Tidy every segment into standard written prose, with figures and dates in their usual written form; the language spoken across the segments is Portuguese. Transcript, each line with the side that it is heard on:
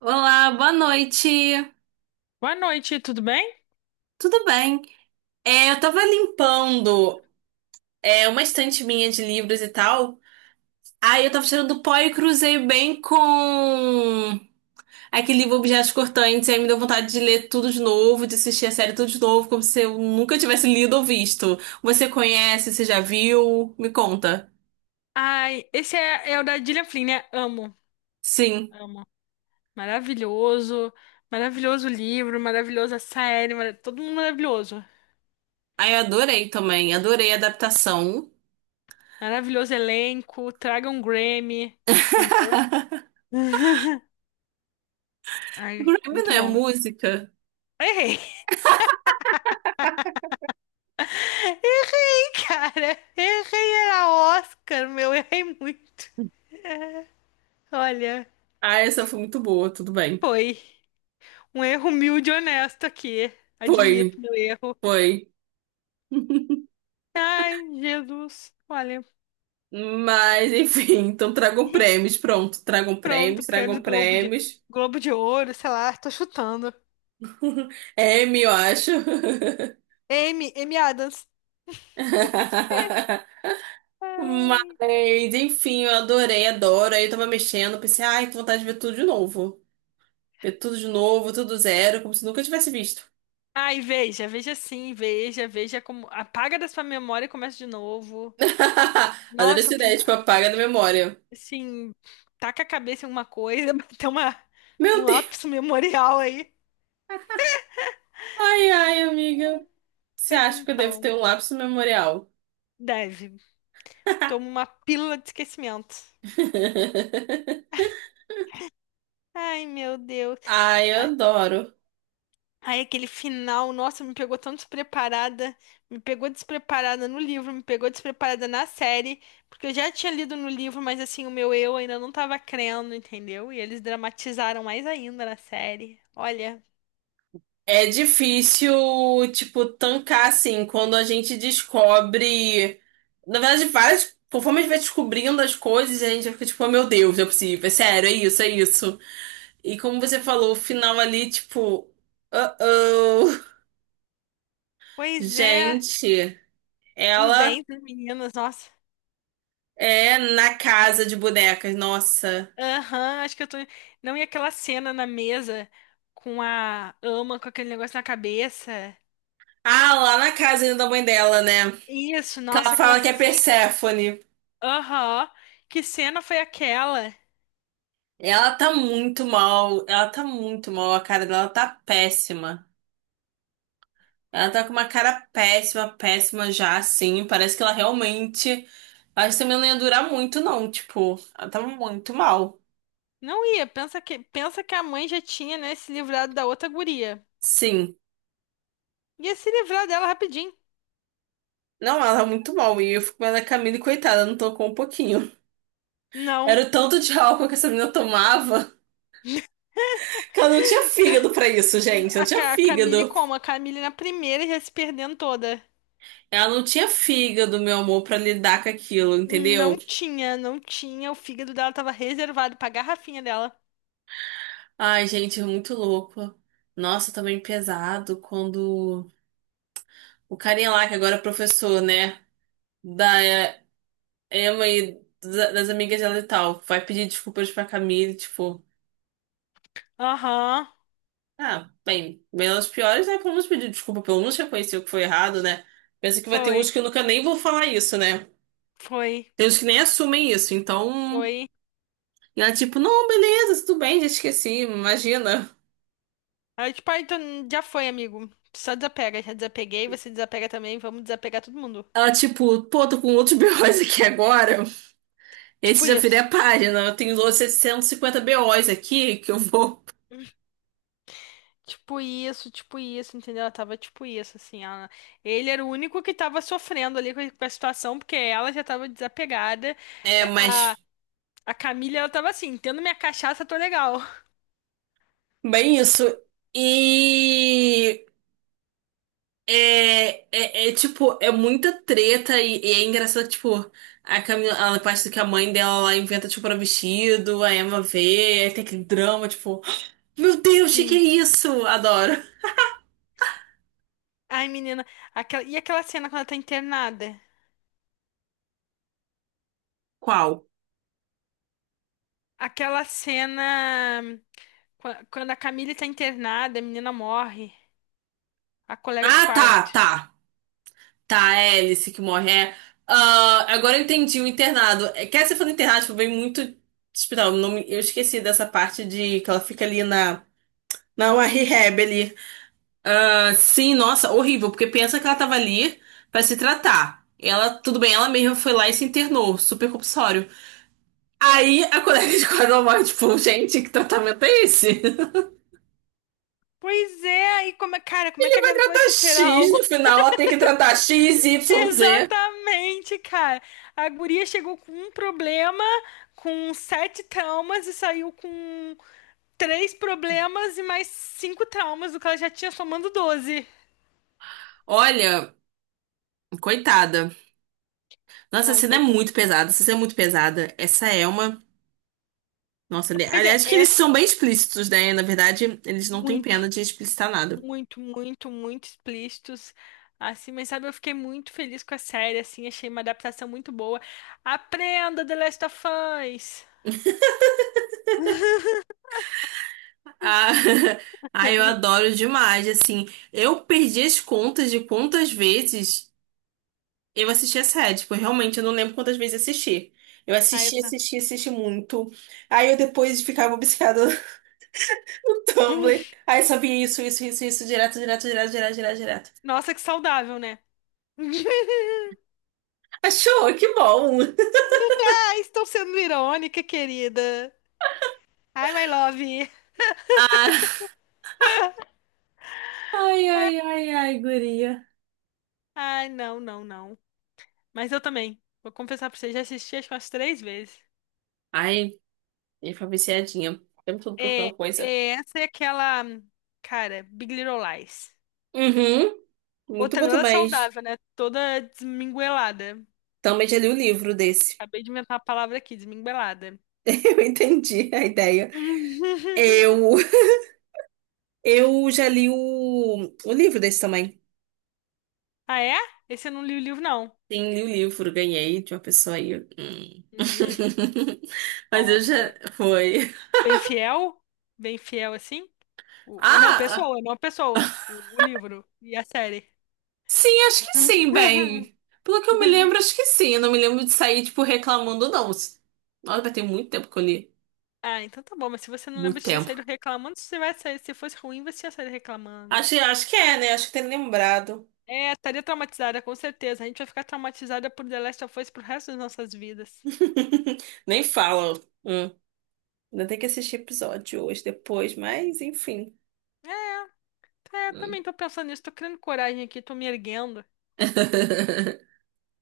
right: Olá, boa noite.
left: Boa noite, tudo bem?
right: Tudo bem? É, eu tava limpando uma estante minha de livros e tal. Aí eu tava tirando pó e cruzei bem com aquele livro Objetos Cortantes. Aí me deu vontade de ler tudo de novo, de assistir a série tudo de novo, como se eu nunca tivesse lido ou visto. Você conhece, você já viu? Me conta.
left: Ai, esse é o da Gillian Flynn, né? Amo,
right: Sim.
left: amo. Maravilhoso, maravilhoso livro, maravilhosa série, todo mundo maravilhoso.
right: Aí eu adorei também, adorei a adaptação.
left: Maravilhoso elenco, traga um Grammy, entendeu? Ai,
right: Grammy não
left: muito
right: é
left: bom.
right: música?
left: Errei! Errei, cara! Errei, era Oscar, meu, errei muito. Olha,
right: Ah, essa foi muito boa, tudo bem.
left: foi um erro humilde e honesto aqui.
right: Foi,
left: Admito meu erro.
right: foi.
left: Ai, Jesus, olha.
right: Mas, enfim, então tragam prêmios. Pronto, tragam prêmios,
left: Pronto, prêmios
right: tragam
left: Globo de
right: prêmios.
left: Globo de Ouro, sei lá, tô chutando.
right: M, eu acho.
left: Amy Adams.
right: Mas, enfim, eu adorei, adoro. Aí eu tava mexendo, pensei, ai, que vontade de ver tudo de novo. Ver tudo de novo, tudo zero, como se nunca tivesse visto.
left: Ai, veja, veja sim, veja, veja como apaga da sua memória e começa de novo.
right: Adorei
left: Nossa,
right: essa ideia, tipo, apaga da memória.
left: assim, taca a cabeça em uma coisa, tem uma um
right: Meu Deus.
left: lápis memorial aí.
right: Ai, ai, amiga. Você
left: Pois
right: acha que eu devo
left: então,
right: ter um lapso memorial?
left: deve. Toma uma pílula de esquecimento. Ai, meu Deus.
right: Ai, eu adoro.
left: Aí aquele final, nossa, me pegou tão despreparada, me pegou despreparada no livro, me pegou despreparada na série, porque eu já tinha lido no livro, mas assim, o meu eu ainda não tava crendo, entendeu? E eles dramatizaram mais ainda na série. Olha,
right: É difícil, tipo, tancar assim, quando a gente descobre. Na verdade, várias. Conforme a gente vai descobrindo as coisas, a gente fica tipo, oh, meu Deus, não é possível, é sério, é isso, é isso. E como você falou, o final ali, tipo, uh-oh.
left: pois é,
right: Gente,
left: os
right: ela
left: dentes das meninas, nossa.
right: é na casa de bonecas, nossa.
left: Aham, acho que eu tô. Não, e aquela cena na mesa com a ama com aquele negócio na cabeça.
right: Ah, lá na casa ainda da mãe dela, né?
left: Isso,
right: Que ela
left: nossa, aquela
right: fala que é
left: cena.
right: Perséfone.
left: Aham, que cena foi aquela?
right: Ela tá muito mal, ela tá muito mal, a cara dela tá péssima. Ela tá com uma cara péssima, péssima já, assim. Parece que ela realmente. Acho que também não ia durar muito, não. Tipo, ela tava muito mal.
left: Não ia, pensa que a mãe já tinha, né, se livrado da outra guria.
right: Sim.
left: Ia se livrar dela rapidinho.
right: Não, ela tá muito mal. E eu fico vendo a Camille, coitada, não tocou um pouquinho.
left: Não,
right: Era o tanto de álcool que essa menina tomava que ela não tinha fígado pra isso, gente. Não tinha
left: A Camille
right: fígado.
left: como? A Camille na primeira já se perdendo toda.
right: Ela não tinha fígado, meu amor, pra lidar com aquilo,
left: Não
right: entendeu?
left: tinha, não tinha. O fígado dela tava reservado pra garrafinha dela.
right: Ai, gente, é muito louco. Nossa, também pesado quando o carinha lá, que agora é professor, né? Da Emma e das amigas dela e tal. Vai pedir desculpas pra Camille, tipo,
left: Aham,
right: ah, bem, menos piores, né? Pelo menos pedir desculpa, pelo menos reconhecer o que foi errado, né? Pensa que vai ter
left: foi,
right: uns que nunca nem vão falar isso, né?
left: foi,
right: Tem uns que nem assumem isso, então.
left: foi.
right: E ela, tipo, não, beleza, tudo bem, já esqueci, imagina.
left: Aí, tipo, ah, então já foi, amigo. Só desapega, já desapeguei, você desapega também, vamos desapegar todo mundo.
right: Ela, tipo, pô, tô com outros BOs aqui agora. Esse
left: Tipo
right: já virei
left: isso.
right: a página. Eu tenho outros 750 BOs aqui que eu vou.
left: Tipo isso, tipo isso, entendeu? Ela tava tipo isso, assim, ela... Ele era o único que tava sofrendo ali com a situação, porque ela já tava desapegada.
right: É,
left: É, A,
right: mas.
left: a Camila, ela tava assim, tendo minha cachaça, tô legal.
right: Bem, isso. E. É, é, é, tipo, é muita treta e é engraçado, tipo, a Camila, a parte do que a mãe dela lá inventa, tipo, para vestido, a Emma vê, aí tem aquele drama, tipo, meu Deus, que é
left: Sim.
right: isso? Adoro.
left: Ai, menina, e aquela cena quando ela tá internada?
right: Qual?
left: Aquela cena quando a Camila tá internada, a menina morre, a colega de
right: Ah, tá,
left: quarto.
right: tá. Tá, é a Alice que morre. É. Ah, agora eu entendi o internado. É, quer dizer, falando internado, tipo, vem muito hospital. Eu não me- eu esqueci dessa parte de que ela fica ali na uma rehab ali. Ah, sim, nossa, horrível, porque pensa que ela tava ali pra se tratar. Ela, tudo bem, ela mesma foi lá e se internou, super compulsório. Aí a colega de quadro ela morre, tipo, gente, que tratamento é esse?
left: Pois é, aí como é, cara, como é que a garota vai
right: Tá
left: superar
right: X,
left: algo?
right: no final ela tem que tratar X, Y, Z.
left: Exatamente, cara. A guria chegou com um problema, com sete traumas e saiu com três problemas e mais cinco traumas, o que ela já tinha somando 12.
right: Olha, coitada. Nossa, essa
left: Não,
right: cena é
left: coitada.
right: muito pesada, essa cena é muito pesada. Essa é uma. Nossa,
left: Pois é,
right: aliás, que eles
left: essa é
right: são bem explícitos, né? Na verdade, eles não têm
left: muito,
right: pena de explicitar nada.
left: muito, muito, muito explícitos. Assim, mas sabe, eu fiquei muito feliz com a série, assim, achei uma adaptação muito boa. Aprenda, The Last of Us.
right: Ah, ai, eu adoro demais, assim. Eu perdi as contas de quantas vezes eu assisti a série. Tipo, realmente eu não lembro quantas vezes assisti. Eu
left: Aí
right: assisti,
left: tá.
right: assisti, assisti muito. Aí eu depois ficava obcecada no
left: Hum,
right: Tumblr. Aí só via isso, isso, isso, isso, direto, direto, direto, direto, direto, direto.
left: Nossa, que saudável, né?
right: Achou? Que bom!
left: Ah, estou sendo irônica, querida. Ai, my love.
right: Ah, ai, ai, ai, ai, guria.
left: Ai, não, não, não. Mas eu também. Vou confessar pra você, já assisti acho que umas três vezes.
right: Ai, eu fui viciadinha. O tempo todo
left: É,
right: procurando coisa.
left: é, essa é aquela, cara, Big Little Lies.
right: Uhum, muito
left: Outra
right: bom
left: nada
right: também.
left: saudável, né? Toda desminguelada.
right: Também já li o livro desse.
left: Acabei de inventar a palavra aqui, desminguelada.
right: Eu entendi a ideia. Eu, eu já li o livro desse também.
left: Ah, é? Esse eu não li o livro, não.
right: Sim, li o livro, ganhei de uma pessoa aí. Hum.
left: Hum,
right: Mas eu já.
left: nossa.
right: Foi.
left: Bem fiel? Bem fiel assim? O, não,
right: Ah,
left: pessoa, não pessoa. O livro e a série.
right: sim, acho que sim, bem. Pelo que eu me lembro, acho que sim. Eu não me lembro de sair, tipo, reclamando, não. Nossa, vai ter muito tempo que eu li.
left: Ah, então tá bom, mas se você não lembra
right: Muito
left: de ter
right: tempo.
left: saído reclamando, você vai sair. Se fosse ruim, você ia sair reclamando.
right: Acho, acho que é, né? Acho que tem lembrado.
left: É, estaria traumatizada, com certeza. A gente vai ficar traumatizada por The Last of Us pro resto das nossas vidas.
right: Nem fala. Hum. Ainda tem que assistir episódio hoje, depois, mas enfim.
left: É, eu
right: Hum.
left: também tô pensando nisso, tô criando coragem aqui, tô me erguendo.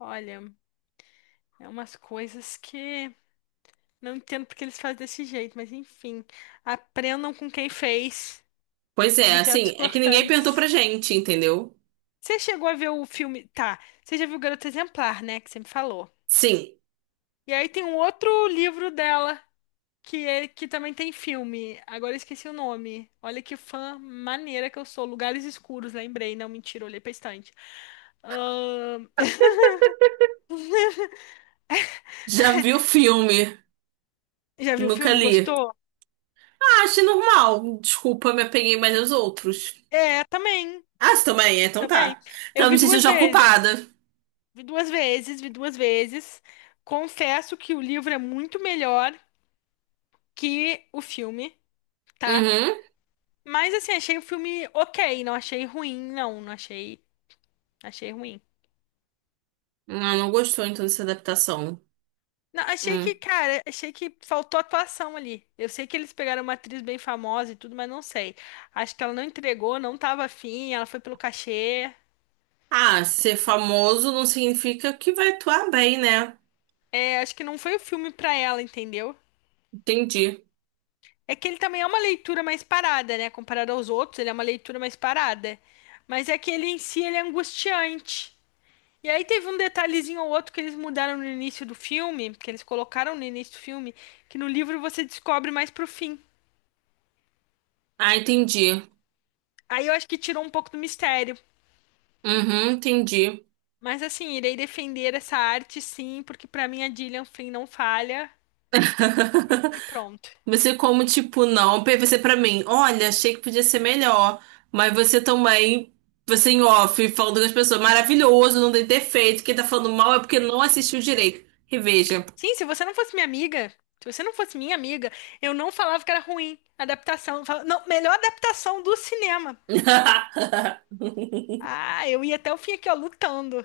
left: Olha, é umas coisas que não entendo porque eles fazem desse jeito, mas enfim. Aprendam com quem fez
right: Pois é,
left: objetos
right: assim, é que ninguém perguntou pra
left: cortantes.
right: gente, entendeu?
left: Você chegou a ver o filme? Tá, você já viu Garota Exemplar, né? Que você me falou.
right: Sim,
left: E aí tem um outro livro dela. Que também tem filme. Agora eu esqueci o nome. Olha que fã maneira que eu sou. Lugares Escuros, lembrei. Não, mentira, olhei pra estante. Ahn,
right: já vi o filme,
left: Já viu o
right: nunca
left: filme?
right: li.
left: Gostou?
right: Ah, achei normal. Desculpa, me apeguei mais aos outros.
left: É, também.
right: Ah, você também? É, então
left: Também.
right: tá.
left: Eu
right: Então
left: vi
right: me senti
left: duas
right: já
left: vezes.
right: culpada.
left: Vi duas vezes, vi duas vezes. Confesso que o livro é muito melhor que o filme, tá?
right: Uhum.
left: Mas assim, achei o filme ok. Não achei ruim, não. Não achei. Achei ruim.
right: Ah, não gostou então dessa adaptação.
left: Não, achei que,
right: Hum.
left: cara, achei que faltou atuação ali. Eu sei que eles pegaram uma atriz bem famosa e tudo, mas não sei. Acho que ela não entregou, não tava afim, ela foi pelo cachê.
right: Ah, ser famoso não significa que vai atuar bem, né?
left: É, acho que não foi o filme pra ela, entendeu?
right: Entendi.
left: É que ele também é uma leitura mais parada, né? Comparado aos outros, ele é uma leitura mais parada. Mas é que ele em si, ele é angustiante. E aí teve um detalhezinho ou outro que eles mudaram no início do filme, que eles colocaram no início do filme, que no livro você descobre mais pro fim.
right: Ah, entendi.
left: Aí eu acho que tirou um pouco do mistério.
right: Uhum, entendi.
left: Mas assim, irei defender essa arte sim, porque pra mim a Gillian Flynn não falha e, e pronto.
right: Você como, tipo, não, pra você pra mim, olha, achei que podia ser melhor, mas você também, você em off, falando com as pessoas, maravilhoso, não tem defeito, quem tá falando mal é porque não assistiu direito. Reveja.
left: Sim, se você não fosse minha amiga, se você não fosse minha amiga, eu não falava que era ruim a adaptação. Eu falava, não, melhor adaptação do cinema. Ah, eu ia até o fim aqui, ó, lutando.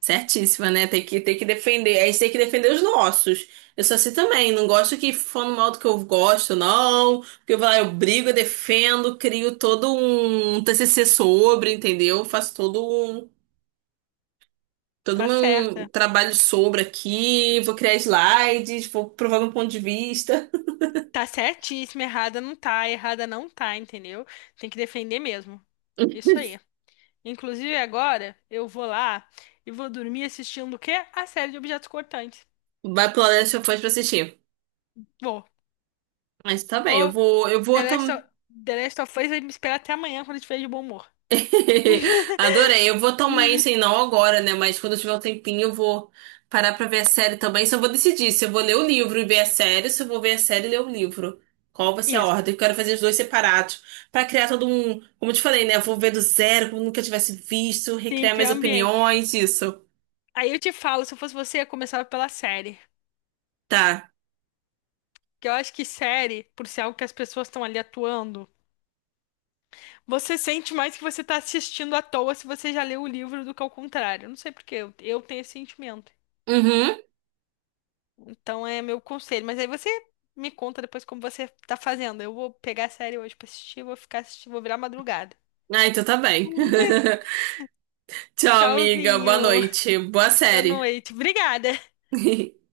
right: Certíssima, né? Tem que defender, a gente tem que defender os nossos. Eu sou assim também, não gosto que falando mal do que eu gosto, não, porque eu vou lá, eu brigo, eu defendo, crio todo um TCC sobre, entendeu? Faço todo um todo
left: Tá
right: meu
left: certa.
right: trabalho sobre aqui, vou criar slides, vou provar meu ponto de vista.
left: Tá certíssima, errada não tá, entendeu? Tem que defender mesmo. Isso aí. Inclusive agora eu vou lá e vou dormir assistindo o quê? A série de objetos cortantes.
right: Vai pro Last of Us pra assistir.
left: Vou.
right: Mas tá bem, eu
left: Vou
right: vou, eu
left: The
right: vou
left: Last of,
right: tam...
left: The Last of Us vai me esperar até amanhã quando eu estiver de bom humor.
right: Adorei, eu vou tomar isso aí, não agora, né? Mas quando eu tiver um tempinho, eu vou parar pra ver a série também. Só vou decidir se eu vou ler o livro e ver a série, ou se eu vou ver a série e ler o livro. Qual vai ser a
left: Isso.
right: ordem? Eu quero fazer os dois separados pra criar todo um, como eu te falei, né? Eu vou ver do zero, como eu nunca tivesse visto,
left: Sim,
right: recriar minhas
left: criar ambiente.
right: opiniões, isso.
left: Aí eu te falo, se eu fosse você, eu começava pela série.
right: Tá.
left: Porque eu acho que série, por ser algo que as pessoas estão ali atuando, você sente mais que você tá assistindo à toa se você já leu o livro do que ao contrário. Não sei por quê, eu tenho esse sentimento.
right: Uhum.
left: Então é meu conselho. Mas aí você me conta depois como você tá fazendo. Eu vou pegar a série hoje pra assistir, vou ficar assistindo, vou virar madrugada.
right: Ah, então tá bem. Tchau, amiga. Boa
left: Tchauzinho.
right: noite. Boa
left: Boa
right: série.
left: noite. Obrigada.